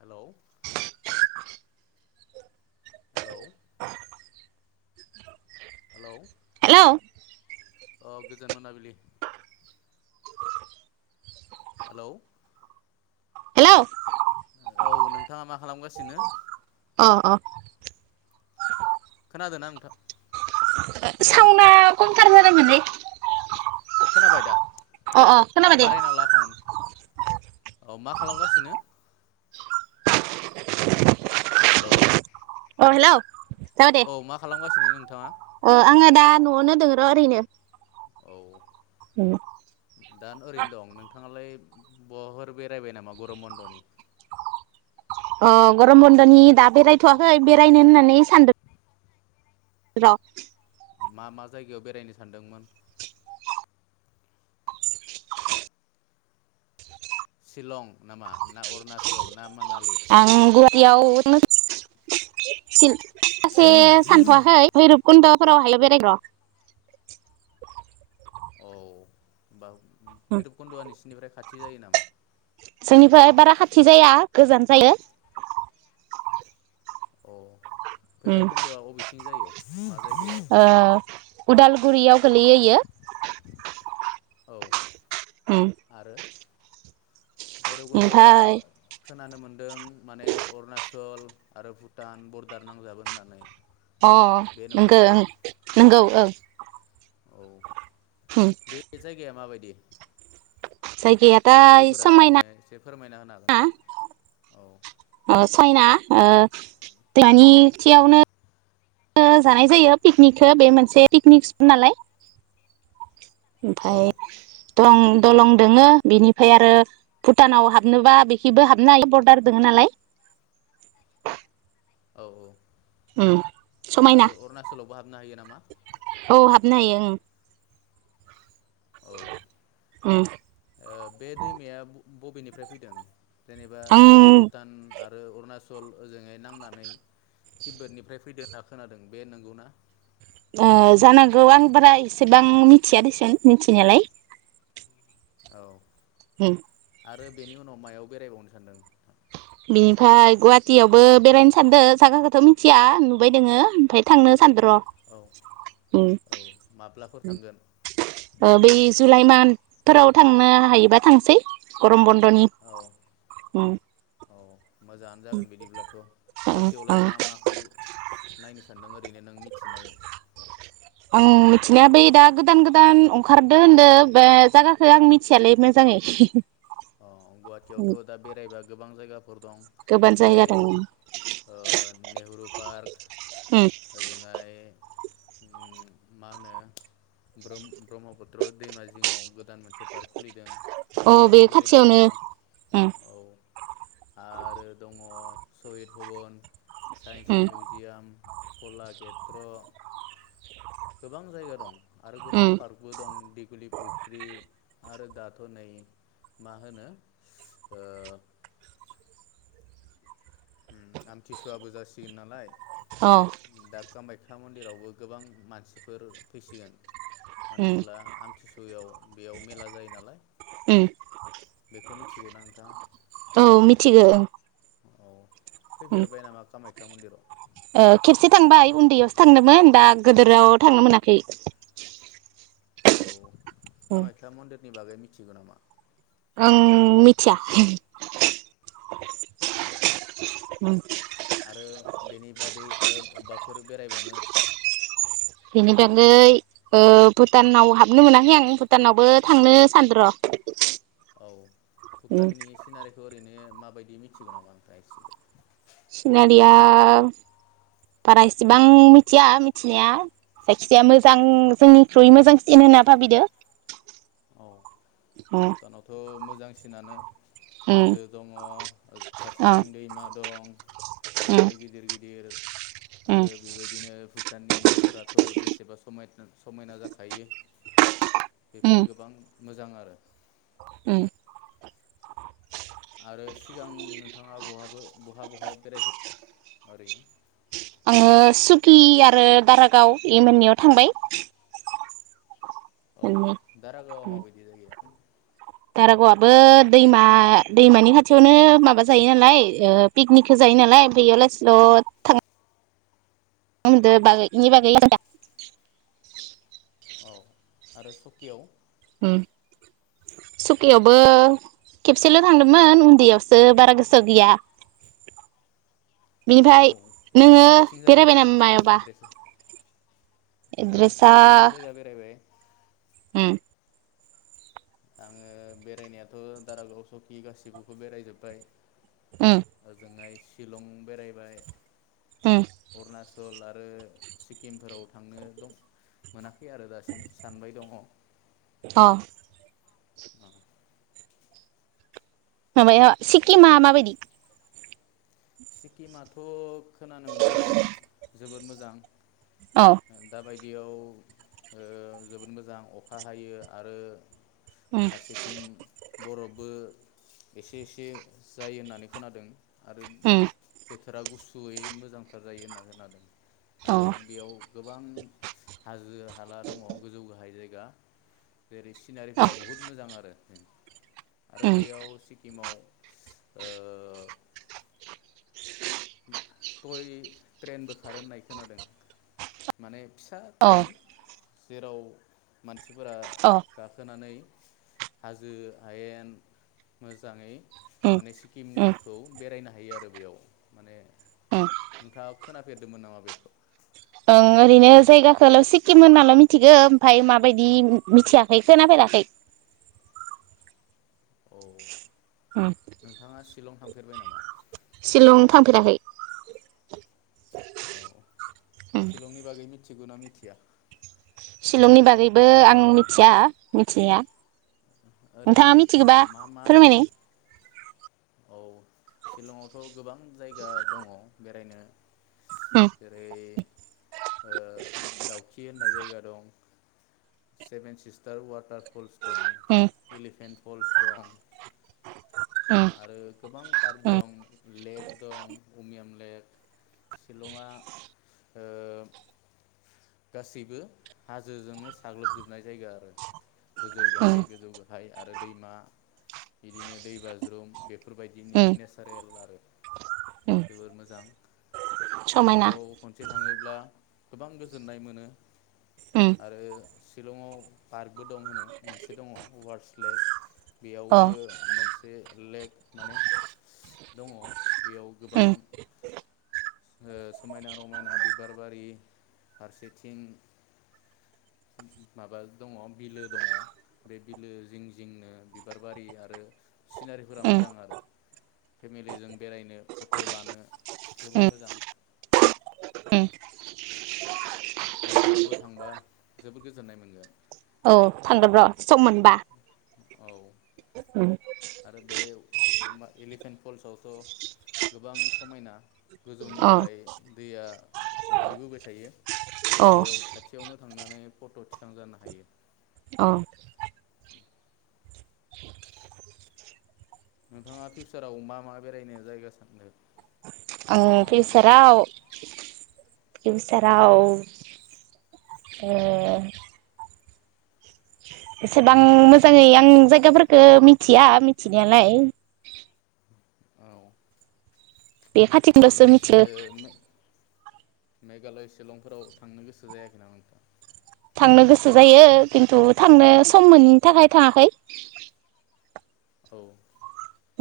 हेल' [unintelligible] [unintelligible] हेल' औ गोजोन मोनाबिलि हेल' हेल' औ नोंथाङा मा खालामगासिनो? अ अ खोनादोना नोंथां हेल' खमथारबार माने खोनाबाय दा खोनाबाय दे बाराय ना ला खाव औ मा खालामगासिनो? हेलौ अ हेल' जाबाय दे दिनै नोंथाङा ओ आङो दा न'आवनो दङ र' ओरैनो औ ओम दा ओरैनो दं नोंथाङालाय बहाफोर बेरायबाय नामा गरम बन्द'नि? अ गरम बन्दनि दा बेरायथ'वाखै बेरायनो होननानै सानदों र' मा मा जायगायाव बेरायनो सानदोंमोन? सिलं नामा ना अरुणचल ना मा ना? आङो गुवा टियावनो [unintelligible] सासे सानथ'वाखै भैरब खुन्द'फोरावहायल बेरायग' र' औ बा भैरबखुन्द'आ नोंसिनिफ्राय खाथि जायो नामा? जोंनिफ्राय बारा खाथि जाया गोजान जायो औ उम भैराबकुन्द'आ अबेथिं जायो? [unintelligible] ओ उदालगुरियाव गोलैयोयो औ उम आरो भैरबकुन्द'आ ओमफाय खोनानो मोन्दों माने अरुणा सल आरो भुटान बरडार नांजाबो होननानै अ बे नंगौ नंगौना ओं नंगौ औ औ बे जायगाया माबायदि? जायगाया दा सिनारिफोरा समायना ओरैनो एसे फोरमायना होनो हागोन ना? औ चाइना ओ दानिथियावनो जानाय जायो पिकनिकखौ बे मोनसे पिकनिक [unintelligible] नालाय औ ओमफाय दलं दलं दोङो बिनिफ्राय आरो भुटानाव हाबनोबा बेखिबो हाबनो हायो बरदार दोङो नालाय औ उम समायना आरो अरुणाचलावबो हाबनो हायो नामा? नो हायो ओं औ उम ओ बे दैमाया बबेनिफ्राय फैदों जेनेबा ओरै आं भुटान आरो अरुणाचल ओजोंहै नांनानै तिब्बतनिफ्राय फैदो होनना खोनादों बे नंगौना? ओ जानांगौ आं बारा एसेबां मिथिया दिसुन मिथिनायालाय औ होम आरो बेनि उनाव मायाव बेरायबावनो सानदों? बिनिफ्राय गुवाहाटियावबो बेरायनो सानदों जागाखौथ' मिथिया नुबाय दोङो ओमफाय थांनो औ सानदो र' औ औ माब्लाफोर थांगोन ओ बै जुलाइ मान्थफोराव थांनो हायोबा थांसै गरम बन्द दनि औ उम औ मोजाङानो जागोन बिदिब्लाथ' उम गुवाटियावलाय उम मा माखौ नायनो सानदों? ओरैनो नों मिथिनाय आं मिथिनाया बै दा गोदान गोदान ओंखारदो होनदो बा जागाखौ आं मिथियालायै मोजाङै अ गुवाहाटियावथ' दा बेरायबा गोबां जायगाफोर फोर दं गोबां जेरै जायगा दङ ओ नेहरु पार्क उम ओजोंहाय मा होनो ब्रह्मपुत्र दैमा जिङाव गोदान मोनसे पारक खुलिदों अ बेयावबो बे फैनो खाथियावनो हागोन उम औ आरो दं सहिद भबन। साइन्स उम मिउजियाम। कला केत्र गोबां जायगा दं। आरो गोबां उम पार्कबो दं दिगलि फुख्रि आरो दाथ' नै मा होनो ओ आमथिसुवाबो जासिगोन नालाय। अ दा कामाय मन्दिरावबो गोबां मानसिफोर फैसिगोन। मानो उम होनब्ला आमथिसुवायाव बेयाव मेला जायो नालाय। उम बेखौ मिथिगौ ना नोंथाङा? औ मिथिगौ ओं औ उम फैफेरबाय नामा कामाय खा मन्दिराव? ओ खेबसे थांबाय उन्दैयावसो थांदोंमोन दा गोदोराव थांनो मोनाखै। औ उम कामाख्या मन्दिर। नि बागै मिथिगौ नामा? ओं मिथिया। औ आरो बेनि बादै आरो अबेबाफोर बेरायबावनो बेनि बागै ओ भुटानाव हाबनो मोनाखै आं भुटानावबो थांनो सानदों र'। औ भुटाननि सिनारिखौ ओरैनो माबायदि मिथिगौ नामा? सिनारिया बारा इसिबां मिथिया मिथिनाया जायखिजाया मोजां जोंनिख्रुइ मोजांसिन होनना भाबिदों। औ भुटानावथ' मोजां मोजांसिनानो। उम हाजो दङ अ फारसेथिं दैमा दं उम अन्थाइ गिदिर गिदिर। उम आरो बेबायदिनो भुटाननि न'फोराथ' बेसे सेबा समाय समायना जाखायो। फोर उम गोबां मोजां आरो। उम आरो सिगां नोंथाङा बहाबो बहा बहा बेरायफेरखो? ओरैनो खि आरो दारागाव इ मोननैयाव थांबाय औ मोननै दारागावआ माबायदि जायगाया? दारागावबो दैमा दैमानि खाथियावनो माबा जायो नालाय पिकनिकखौ जायो नालाय [unintelligible] औ आरो सकियाव? सुकियावबो खेबसेल' थांदोंमोन उन्दैयावसो बारा गोसोआव गैया औ बिनिफ्राय नोङो माथिं जायो होनना बेरायबाय नामा मिथिगौ मायावबा? एड्रेस आंथ' एड्रेसा गोबां जायगा बेरायबाय। उम आङो बेरायनायाथ' दारागाव सकि गासिखौबो बेरायजोब्बाय उम ओजोंहाय शिलं बेरायबाय उम अरुणाच‌ बेंगल आरो सिक्किमफोराव थांनो दं मोनाखै आरो दासिम सानबाय दङ' अ [inaudible] माबाया सिक्किमा माबायदि? सिक्किमआथ'‌ खोनानो मोन्दों जोबोद मोजां अ दाबाय बियाव ओ जोबोद मोजां अखा हायो आरो उम फारसेथिं बरफबो एसे एसे जायो होननानै खोनादों। आरो उम बोथोरा गुसुयै मोजांथार जायो होनना खोनादों अ आरो बेयाव गोबां हाजो हाला दङ गोजौ गाहाय जायग गा जेरै अ सिनारिफोरा बुहुत मोजां आरो। आरो उम बेयाव सिक्किमाव ओ [unintelligible] थय ट्रेनबो खारो होननाय खोनादों। माने फिसा अ ट्रेन जेराव मानसि सिफोरा अ गाखोनानै हाजो हेयेन मोजाङै उम उम माने सिक्किमखौ बेरायनो हायो हायो आरो बेयाव माने उम नोंथांआ खोनाफेरदोंमोन नामा बेखौ ओं ओरैनो जायगाखौल' सिक्किम होननाल' मिथिगौ ओमफ्राय माबायदि मिथियाखै खोनाफेराखै औ उम नोंथाङा शिलं थांफेरबाय नामा शिलं थांफेराखै औ उम सिलंनि बागै मिथि मिथिगौना मिथिया शिलंनि बागैबो आं मिथिया मिथिया ओरैनो नोंथाङा मिथिगोबा मा मा फोरमायनाय औ सिलंआवथ' गोबां जायगा दङ बेरायनो उम जेरै ओ दाउखि होननाय जायगा दं सेभेन सिस्टार वाटार पुल्स दं उम एलिफेन फल्स दं। उम आरो गोबां पार्क उम दं। लेक दं उमियाम लेक शिलंआ ओ गासैबो हाजोजोंनो साग्लोबजोबनाय जायो आरो गोजौ गाहाय गोजौ ओमफ्राय आरो दैमा बिदिनो दै बाज्रुम बे बेफोरबायदिनि उम नेचारेल आरो। उम उम जोबोर मोजां। समायना बेफोराव खनसे थाङोब्ला गोबां गो गोजोननाय मोनो। उम आरो शिलंआव पार्कबो दं होनो मोनसे दङ वार्स लेक। अ बेयावबो मोनसे बे लेक माने दङ। बेयाव गोबां उम ओ समायना रमायना बिबार बारि फारसेथिं माबा दङ' बिलो दङ' बे बिलो जिं जिंनो बिबार बारि आरो सिनारिफोरा उम मोजां आरो फेमिलिजों बेरायनो फट लानो जोबोद उम मोजां। उम नोंथांङाबो थांबा जोबोद गोजोननाय मोनगोन। औ थांगोन र' सम मोनबा। औ। उम आरो बे एलिफेन्ट फल्सआवथ' गोबां समायना अ गोजौनिफ्राय दैया गोलैबोबाय थायो। अ बेयाव खाथियावनो थांना ओमफ्राय फट' थिखां जानो हायो। अ। नोंथाङा फिउसाराव मा मा बेरायनो जायगा सानदों? आं मा मा जायगायाव फिउसाराव फिउसाराव ओ एसेबां मोजाङै आं जायगाफोरखौ मिथिया मिथिनायालाय। औ। बे खाथि ओरैनो होनबासो मिथियो। ओ मेघालय शिलंफोराव थांनो गोसो जायाखै नामा नोंथांङा? थांनो गोसो जायो खिन्थु थांनो सम मोनैनि थाखाय थांङाखै। औ।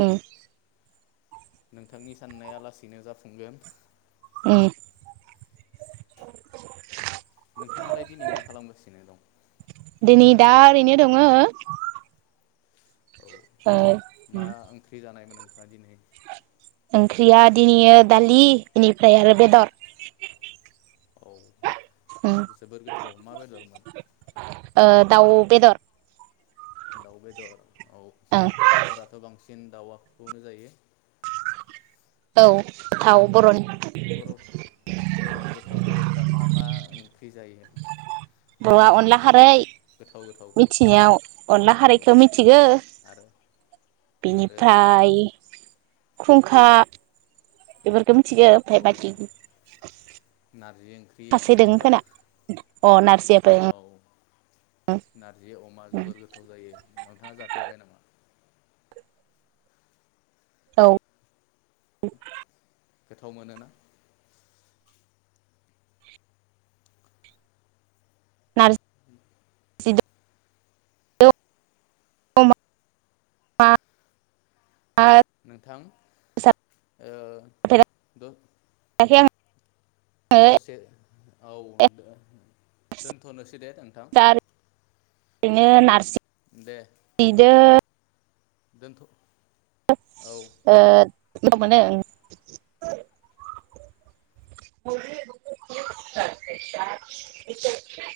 उम। नोंथांनि साननाया लासैनो जाफुंगोन। उम। नोंथांङालाय दिनै मा खालामगासिनो दं? दिनै दा ओरैनो दंङो। औ उम मा ओंख्रि जानायमोन? नोंथाङा दिनै ओंख्रिया दिनैयो दालि इनिफ्राय आरो बेदर। औ उम जोबोर गोथाव मा बेदरमोन? ओ दाउ बेदर। दाव बेदर ओ। चिकेन दावांखौनो जायो। औ दाव बर'नि बर' बर'नि गोथाव बर'फोरा मा मा ओंख्रि जायो? बर'आ ओरैनो अनला खारै गोथाव गोथावखौ मिथिनायाव अनला औ खारैखौ मिथिगो आरो आरो बेनिफ्राय खुंखा बेफोर खो‌ मिथिगो ओमफाय औ बाकि नारजि ओंख्रि खाससे नङा दोंङो होमबा खोना अ नारजियाबो उम। औ नारजि अमा जोबोर गोथाव जायो नोंथांङा जाफेरबाय नामा? औ। गोथाव मोनोना नार [unintelligible] अमा [unintelligible] नोंथां ओ जाफेराखै द आङो दसे औ दो दोनथ'नोसै दे नोंथां। बिनो नारजि दे जिदो दोनथ'। औ [unintelligible] मोजां मोनो थेंक उम। [unintelligible]